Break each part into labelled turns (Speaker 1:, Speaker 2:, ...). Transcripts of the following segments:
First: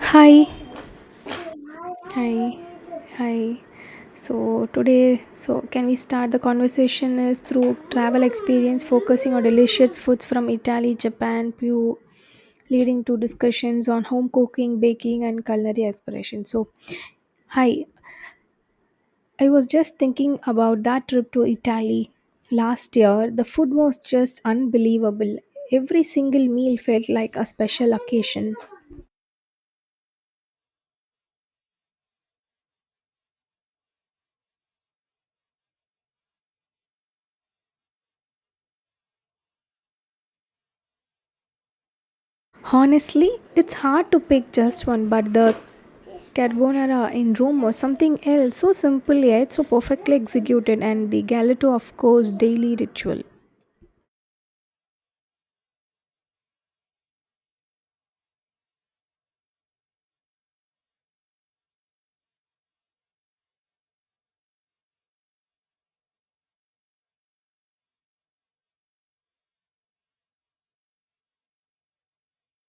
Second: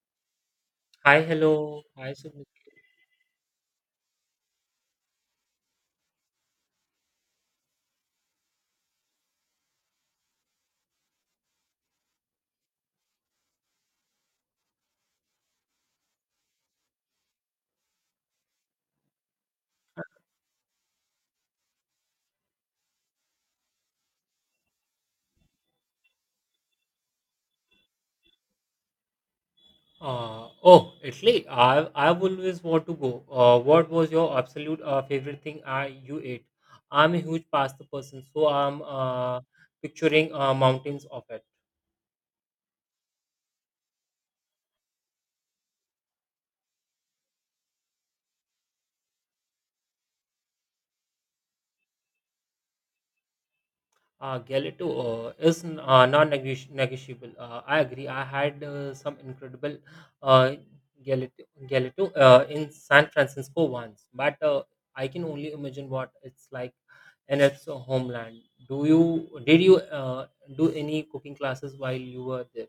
Speaker 1: Hi,
Speaker 2: Hi, hello. Hi, Sumit.
Speaker 1: hi, hi. So today, can we start the conversation is through travel experience, focusing on delicious foods from Italy, Japan, Peru, leading to discussions on home cooking, baking, and culinary aspirations. So, hi, I was just thinking about that trip to Italy last year. The food was just unbelievable. Every single meal felt like a special occasion.
Speaker 2: Oh, Italy. I've always want to go. What was your absolute favorite thing I you ate? I'm a huge pasta person, so I'm picturing mountains of it.
Speaker 1: Honestly, it's hard to pick just one, but the Carbonara in Rome was something else, so simple yet so perfectly executed, and the Galato, of course, daily ritual.
Speaker 2: Gelato is non-negotiable. I agree. I had some incredible uh, gelato, gelato in San Francisco once, but I can only imagine what it's like and its homeland. Do you did you uh, do any cooking classes while you were there?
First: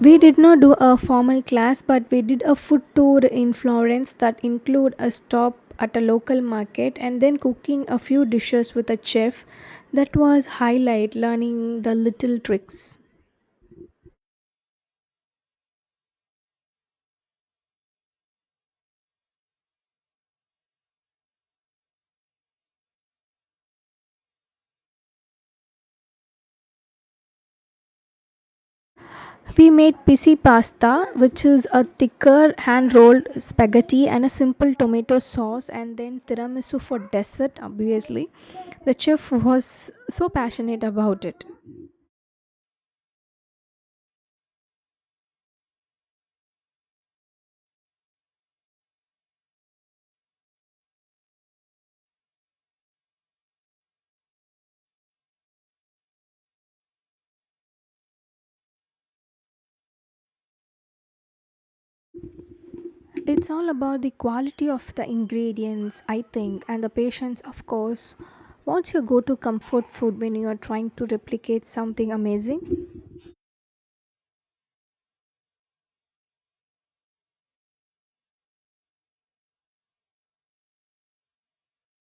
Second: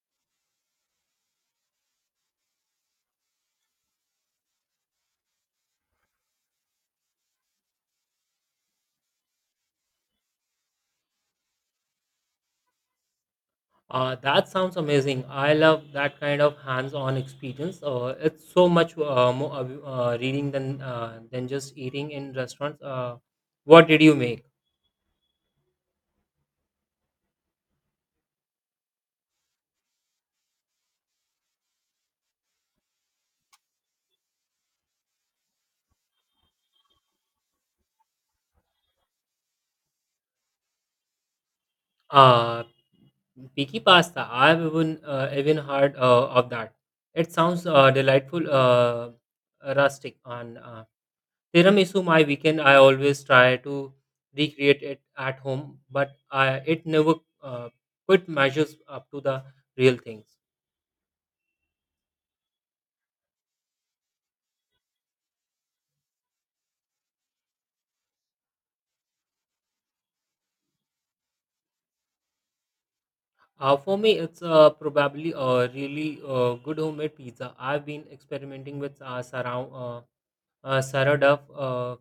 Speaker 1: We did not do a formal class, but we did a food tour in Florence that include a stop at a local market and then cooking a few dishes with a chef. That was highlight learning the little tricks.
Speaker 2: That sounds amazing. I love that kind of hands-on experience. It's so much more reading than just eating in restaurants. What did you make?
Speaker 1: We made pisi pasta, which is a thicker hand rolled spaghetti and a simple tomato sauce, and then tiramisu for dessert, obviously. The chef was so passionate about it.
Speaker 2: Uh, Piki pasta. I've even heard of that. It sounds delightful, rustic, and tiramisu, my weekend, I always try to recreate it at home, but it never uh, quite measures up to the real things.
Speaker 1: It's all about the quality of the ingredients, I think, and the patience, of course. What's your go to comfort food when you are trying to replicate something amazing?
Speaker 2: For me, it's probably a really good homemade pizza. I've been experimenting with sarao, sourdough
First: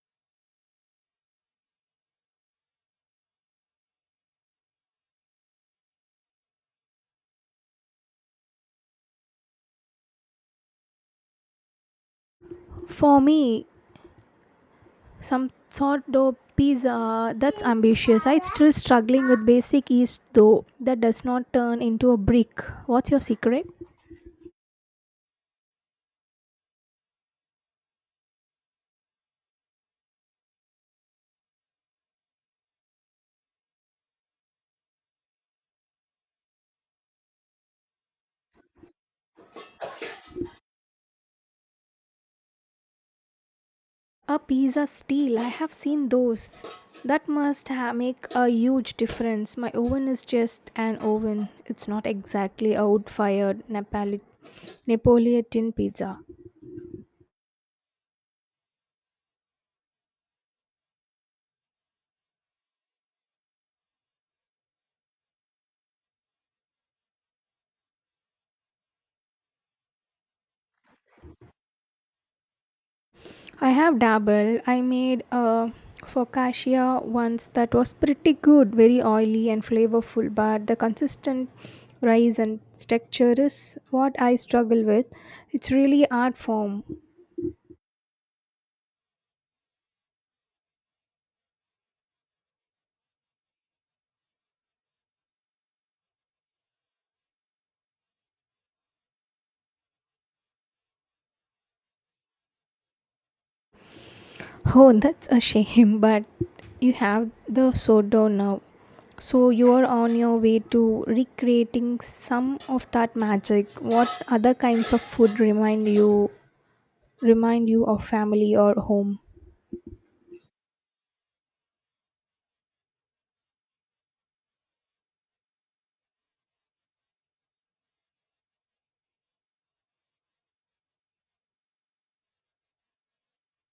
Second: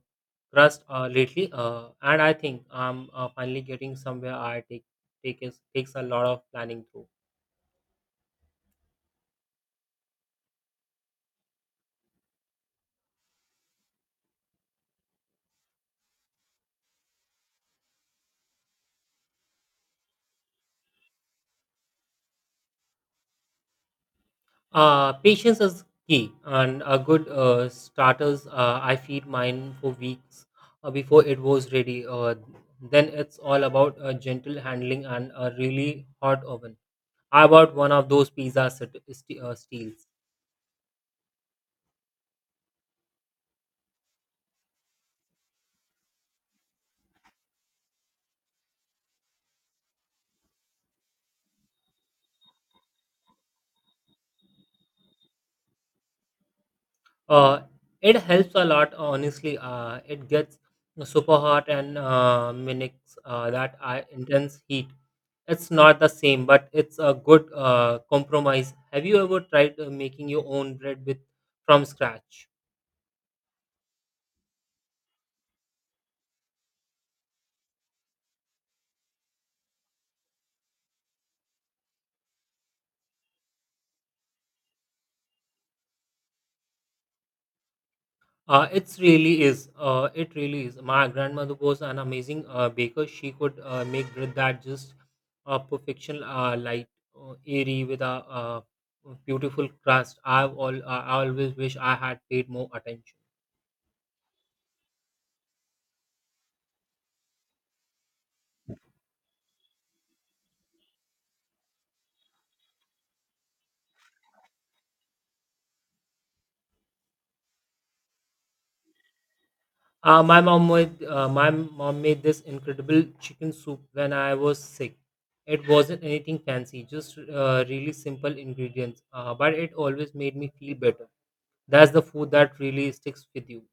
Speaker 2: crust lately, and I think I'm finally getting somewhere. I take take is, takes a lot of planning through.
Speaker 1: For me, some sourdough pizza that's ambitious. I'm still struggling with basic yeast though that does not turn into a brick. What's your secret?
Speaker 2: Patience is key, and a good starters. I feed mine for weeks before it was ready. Then it's all about gentle handling and a really hot oven. I bought one of those pizza steels.
Speaker 1: A pizza steel, I have seen those. That must make a huge difference. My oven is just an oven, it's not exactly a wood fired napolitan pizza.
Speaker 2: Uh, it helps a lot, honestly. It gets super hot and mimics that I intense heat. It's not the same, but it's a good compromise. Have you ever tried making your own bread with from scratch?
Speaker 1: I have dabbled. I made a focaccia once that was pretty good, very oily and flavorful, but the consistent rise and texture is what I struggle with. It's really art form.
Speaker 2: It really is. My grandmother was an amazing baker. She could make bread that just perfection, light, airy, with a uh, beautiful crust. I've all. I always wish I had paid more attention.
Speaker 1: Oh, that's a shame, but you have the sourdough now. So you are on your way to recreating some of that magic. What other kinds of food remind you of family or home?
Speaker 2: My mom made this incredible chicken soup when I was sick. It wasn't anything fancy, just really simple ingredients. But it always made me feel better. That's the food that really sticks with you.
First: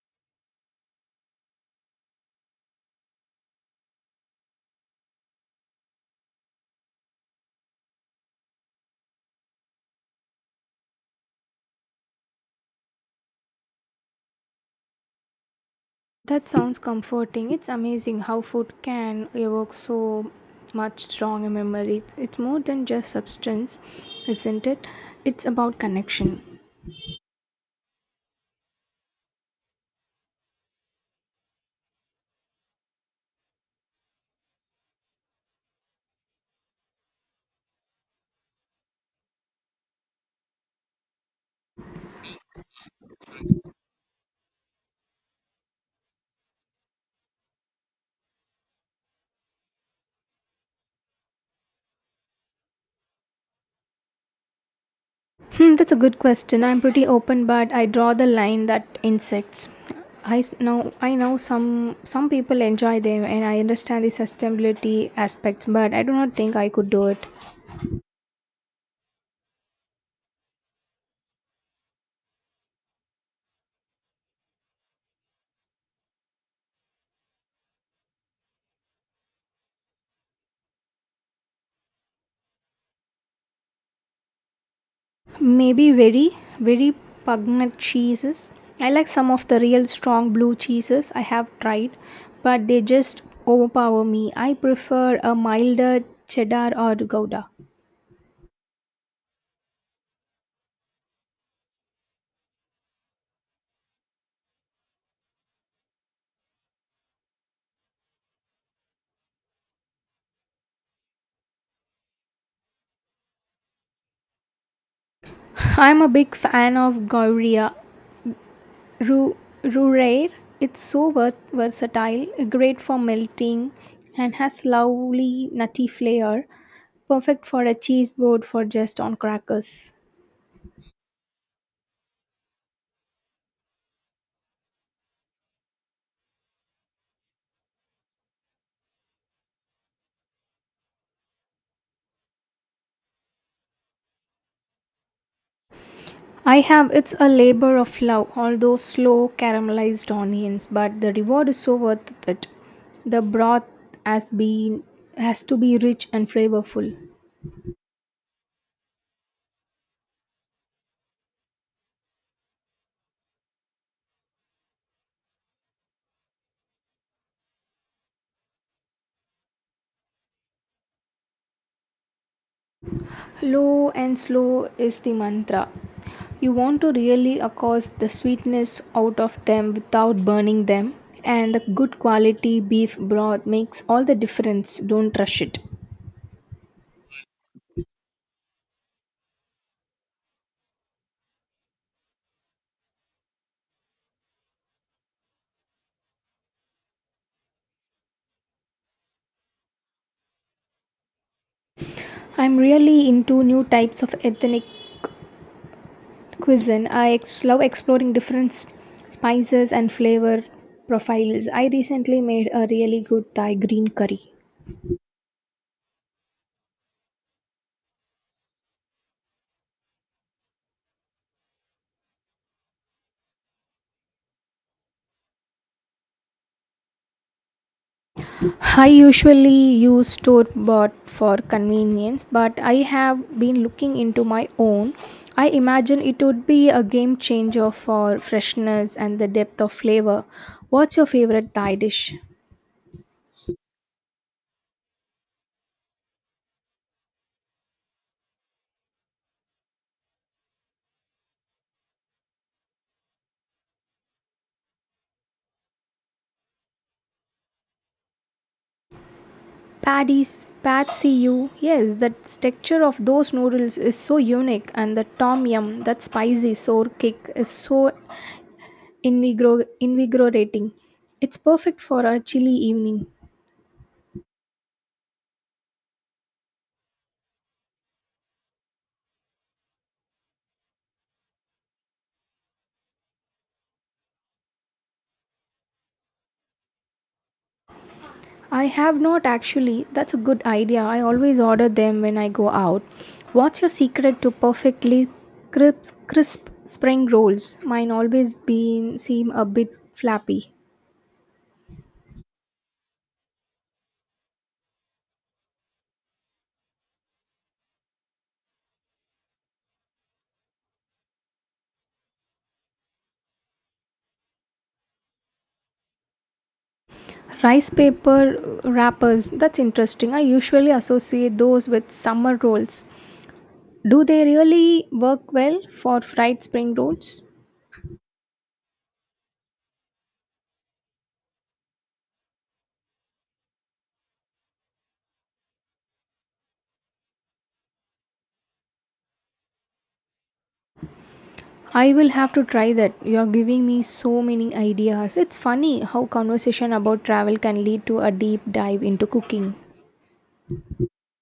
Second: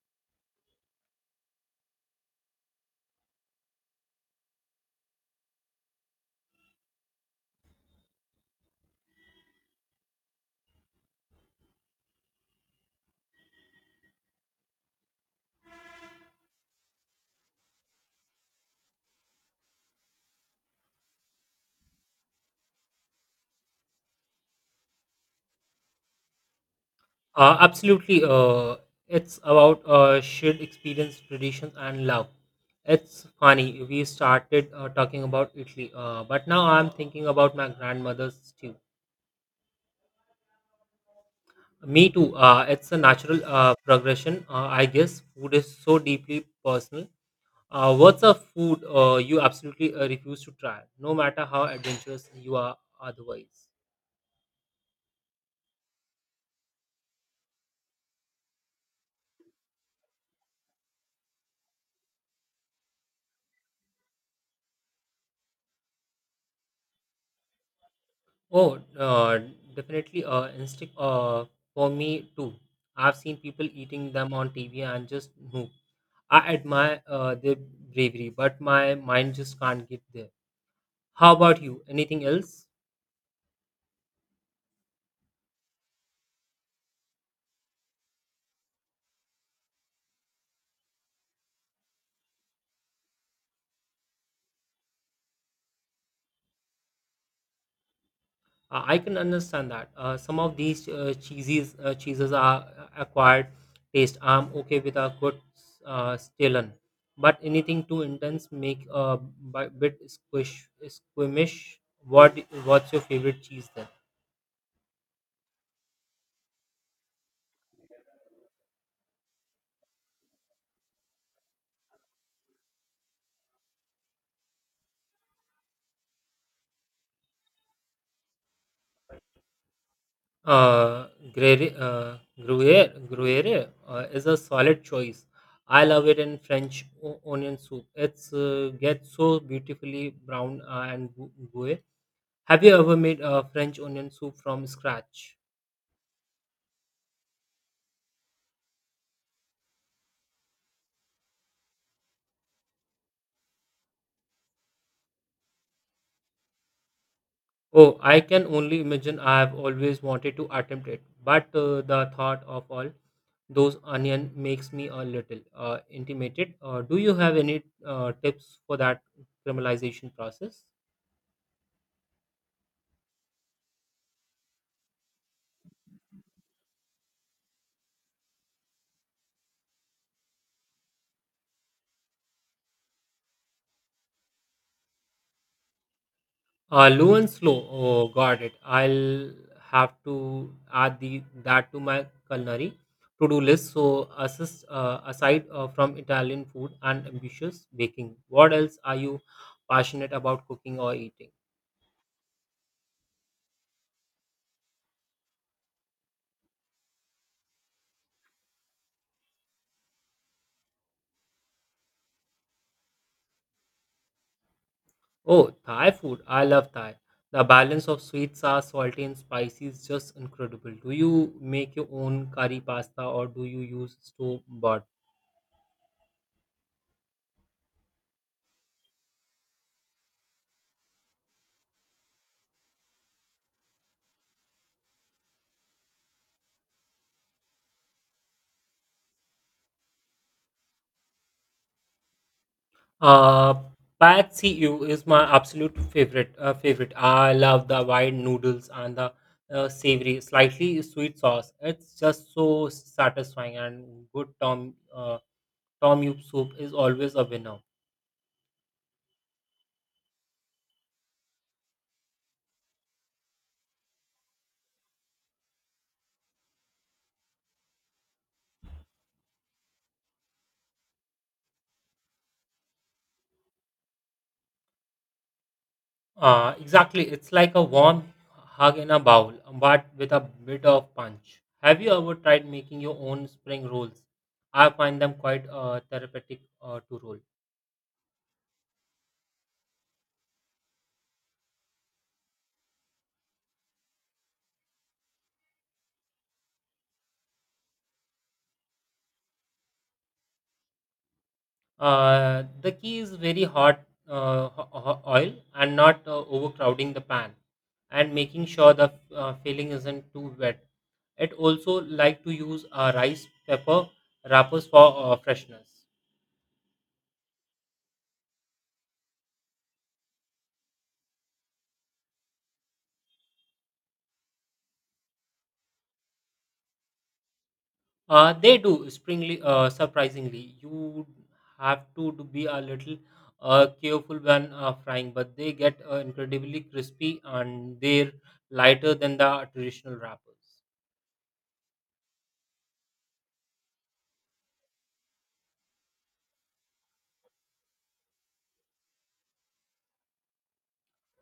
Speaker 1: That sounds comforting. It's amazing how food can evoke so much strong memory. It's more than just substance, isn't it? It's about connection.
Speaker 2: Absolutely. It's about shared experience, traditions, and love. It's funny. We started talking about Italy, but now I'm thinking about my grandmother's stew. Me too. It's a natural progression, I guess. Food is so deeply personal. What's a food you absolutely refuse to try, no matter how adventurous you are otherwise?
Speaker 1: Hmm, that's a good question. I'm pretty open, but I draw the line that insects. I know some people enjoy them, and I understand the sustainability aspects, but I do not think I could do it.
Speaker 2: Oh, definitely instinct for me too. I've seen people eating them on TV and just no. I admire their bravery, but my mind just can't get there. How about you? Anything else?
Speaker 1: Maybe very, very pungent cheeses. I like some of the real strong blue cheeses I have tried, but they just overpower me. I prefer a milder cheddar or gouda.
Speaker 2: I can understand that. Some of these cheeses are acquired taste. I'm okay with a good Stilton, but anything too intense make a bit squeamish. What's your favorite cheese then?
Speaker 1: I'm a big fan of Gouria Ru- Rureir. It's so versatile, great for melting, and has lovely nutty flavor. Perfect for a cheese board for just on crackers.
Speaker 2: Uh, Gruyere, Gruyere, Gruyere is a solid choice. I love it in French onion soup. It's gets so beautifully brown and gooey. Have you ever made a French onion soup from scratch?
Speaker 1: I have. It's a labor of love, although slow caramelized onions, but the reward is so worth it. The broth has been has to be rich and flavorful.
Speaker 2: Oh, I can only imagine. I have always wanted to attempt it, but the thought of all those onion makes me a little intimidated. Do you have any tips for that caramelization process?
Speaker 1: Low and slow is the mantra. You want to really accost the sweetness out of them without burning them, and the good quality beef broth makes all the difference. Don't rush it.
Speaker 2: Low and slow. Oh, got it. I'll have to add the that to my culinary to-do list. So, assist aside from Italian food and ambitious baking, what else are you passionate about cooking or eating?
Speaker 1: I'm really into new types of ethnic cuisine. I love exploring different spices and flavor profiles. I recently made a really good thai green curry.
Speaker 2: Oh, Thai food. I love Thai. The balance of sweet, sour, salty, and spicy is just incredible. Do you make your own curry pasta or do you use store bought?
Speaker 1: I usually use store bought for convenience, but I have been looking into my own. I imagine it would be a game changer for freshness and the depth of flavor. What's your favorite thai dish?
Speaker 2: Uh, Pad See Ew is my absolute favorite. I love the wide noodles and the savory, slightly sweet sauce. It's just so satisfying, and good tom yum soup is always a winner.
Speaker 1: Paddy's Patsy you. Yes, the texture of those noodles is so unique, and the tom yum, that spicy sour kick, is so invigorating. It's perfect for a chilly evening.
Speaker 2: Exactly. It's like a warm hug in a bowl, but with a bit of punch. Have you ever tried making your own spring rolls? I find them quite therapeutic to roll.
Speaker 1: I have not actually. That's a good idea. I always order them when I go out. What's your secret to perfectly crisp spring rolls? Mine always been seem a bit flappy.
Speaker 2: The key is very hot oil and not overcrowding the pan and making sure the filling isn't too wet. It also like to use rice pepper wrappers for freshness.
Speaker 1: Rice paper wrappers, that's interesting. I usually associate those with summer rolls. Do they really work well for fried spring rolls?
Speaker 2: They do springly, surprisingly. You have do be a little careful when frying, but they get incredibly crispy and they're lighter than the traditional wrappers.
Speaker 1: I will have to try that. You're giving me so many ideas. It's funny how conversation about travel can lead to a deep dive into cooking.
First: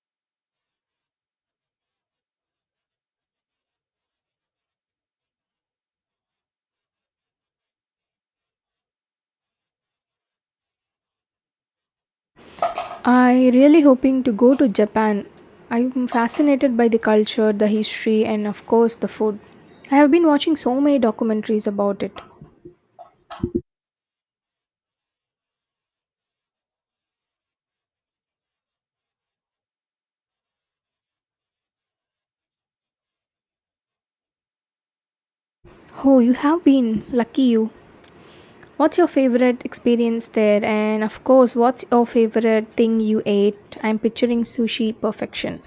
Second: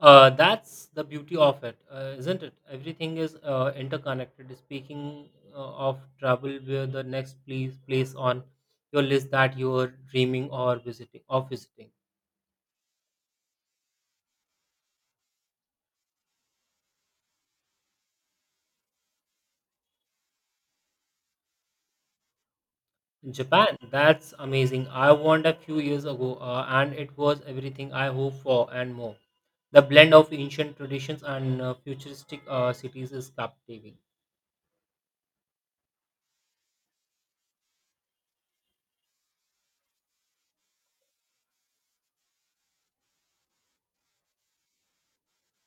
Speaker 2: That's the beauty of it, isn't it? Everything is interconnected. Speaking of travel, where the next place on your list that you are dreaming or visiting of visiting
Speaker 1: I really hoping to go to Japan. I'm fascinated by the culture, the history, and of course the food. I have been watching so many documentaries about it.
Speaker 2: Japan. That's amazing. I went a few years ago, and it was everything I hope for and more. The blend of ancient traditions and futuristic cities is captivating.
Speaker 1: Oh, you have been lucky you. What's your favorite experience there? And of course, what's your favorite thing you ate? I'm picturing sushi perfection.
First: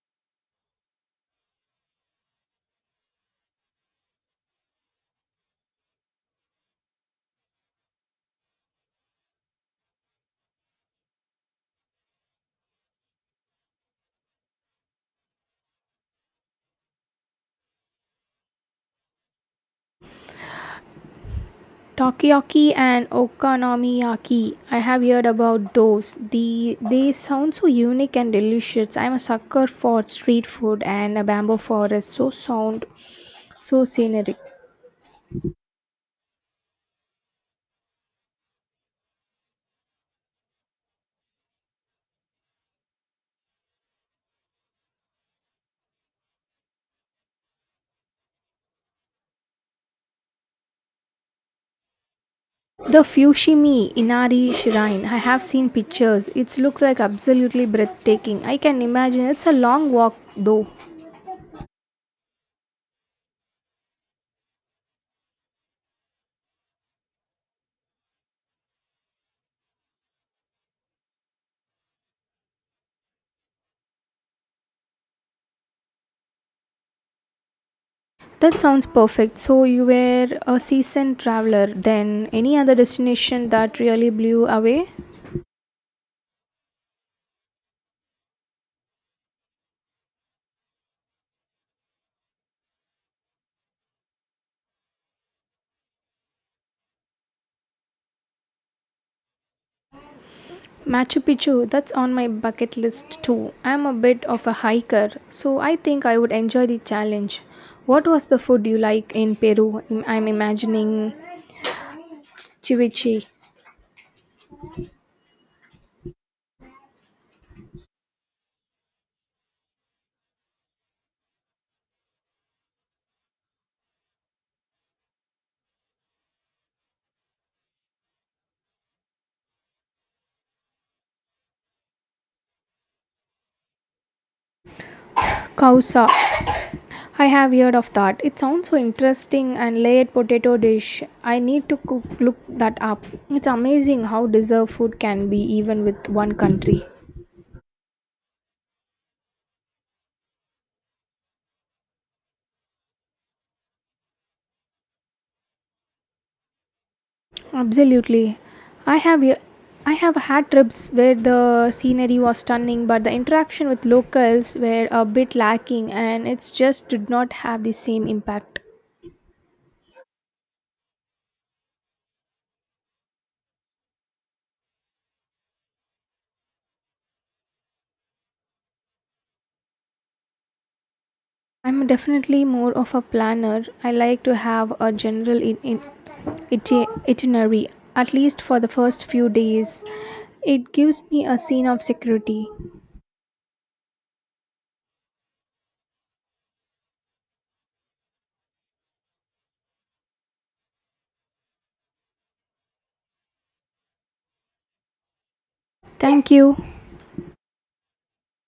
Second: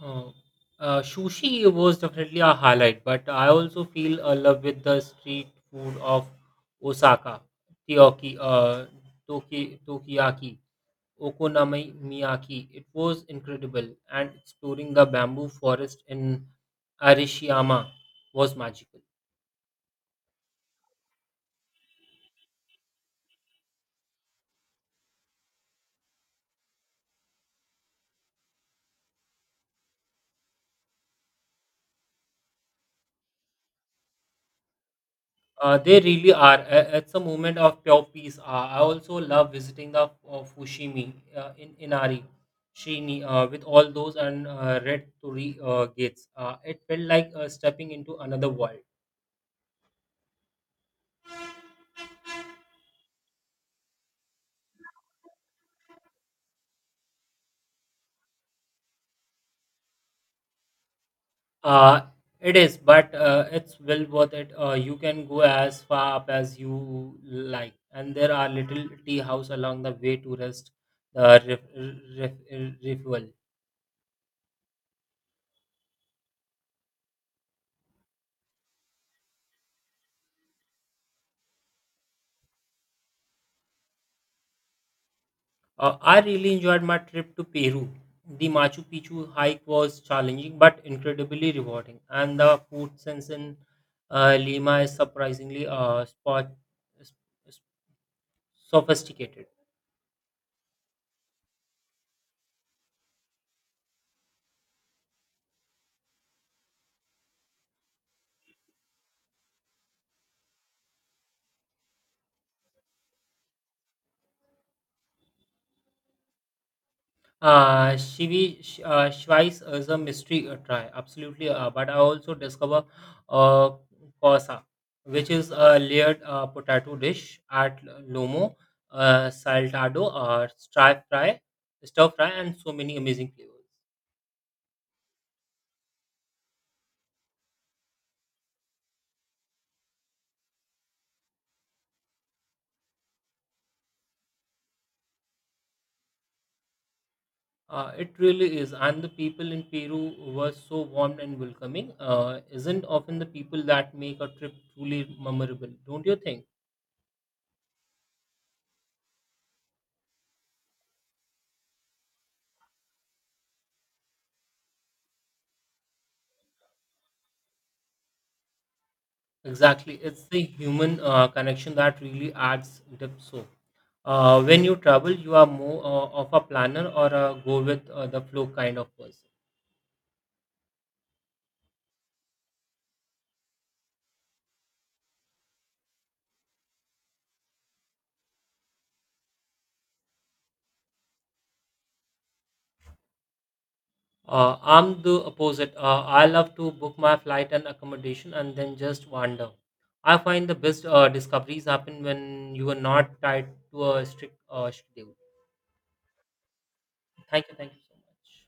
Speaker 2: Oh, sushi was definitely a highlight, but I also feel a love with the street food of Osaka, Tokyo, Tokiyaki, Okonomiyaki. It was incredible, and exploring the bamboo forest in Arishiyama was magical.
Speaker 1: Takoyaki and okonomiyaki. I have heard about those. The they sound so unique and delicious. I'm a sucker for street food and a bamboo forest. So sound so scenic.
Speaker 2: They really are. It's a moment of pure peace. I also love visiting the Fushimi in Inari, Shini, with all those and red torii gates. It felt like stepping into another world.
Speaker 1: The Fushimi Inari Shrine. I have seen pictures. It looks like absolutely breathtaking. I can imagine it's a long walk though.
Speaker 2: Uh, it is, but it's well worth it. You can go as far up as you like, and there are little tea house along the way to rest the refuel.
Speaker 1: That sounds perfect. So, you were a seasoned traveler then. Any other destination that really blew away?
Speaker 2: I really enjoyed my trip to Peru. The Machu Picchu hike was challenging but incredibly rewarding, and the food sense in Lima is surprisingly s- sophisticated.
Speaker 1: Machu Picchu, that's on my bucket list too. I'm a bit of a hiker, so I think I would enjoy the challenge. What was the food you like in Peru? I'm imagining ceviche,
Speaker 2: Schweiss is a mystery try, absolutely, but I also discover uh, cosa, which is a layered potato dish at Lomo, saltado, stir fry, and so many amazing flavors.
Speaker 1: causa. I have heard of that. It sounds so interesting and layered potato dish. I need to look that up. It's amazing how diverse food can be even with one country.
Speaker 2: It really is. And the people in Peru were so warm and welcoming. Isn't often the people that make a trip truly memorable, don't you think?
Speaker 1: Absolutely. I have y- I have had trips where the scenery was stunning but the interaction with locals were a bit lacking and it's just did not have the same impact.
Speaker 2: Exactly. It's the human connection that really adds depth. So, when you travel, you are more of a planner or a go with the flow kind of person.
Speaker 1: I'm definitely more of a planner. I like to have a general itinerary at least for the first few days. It gives me a sense of security.
Speaker 2: I'm the opposite. I love to book my flight and accommodation and then just wander. I find the best discoveries happen when you are not tied to a strict schedule.
Speaker 1: Thank you.
Speaker 2: Thank you. Thank you so much.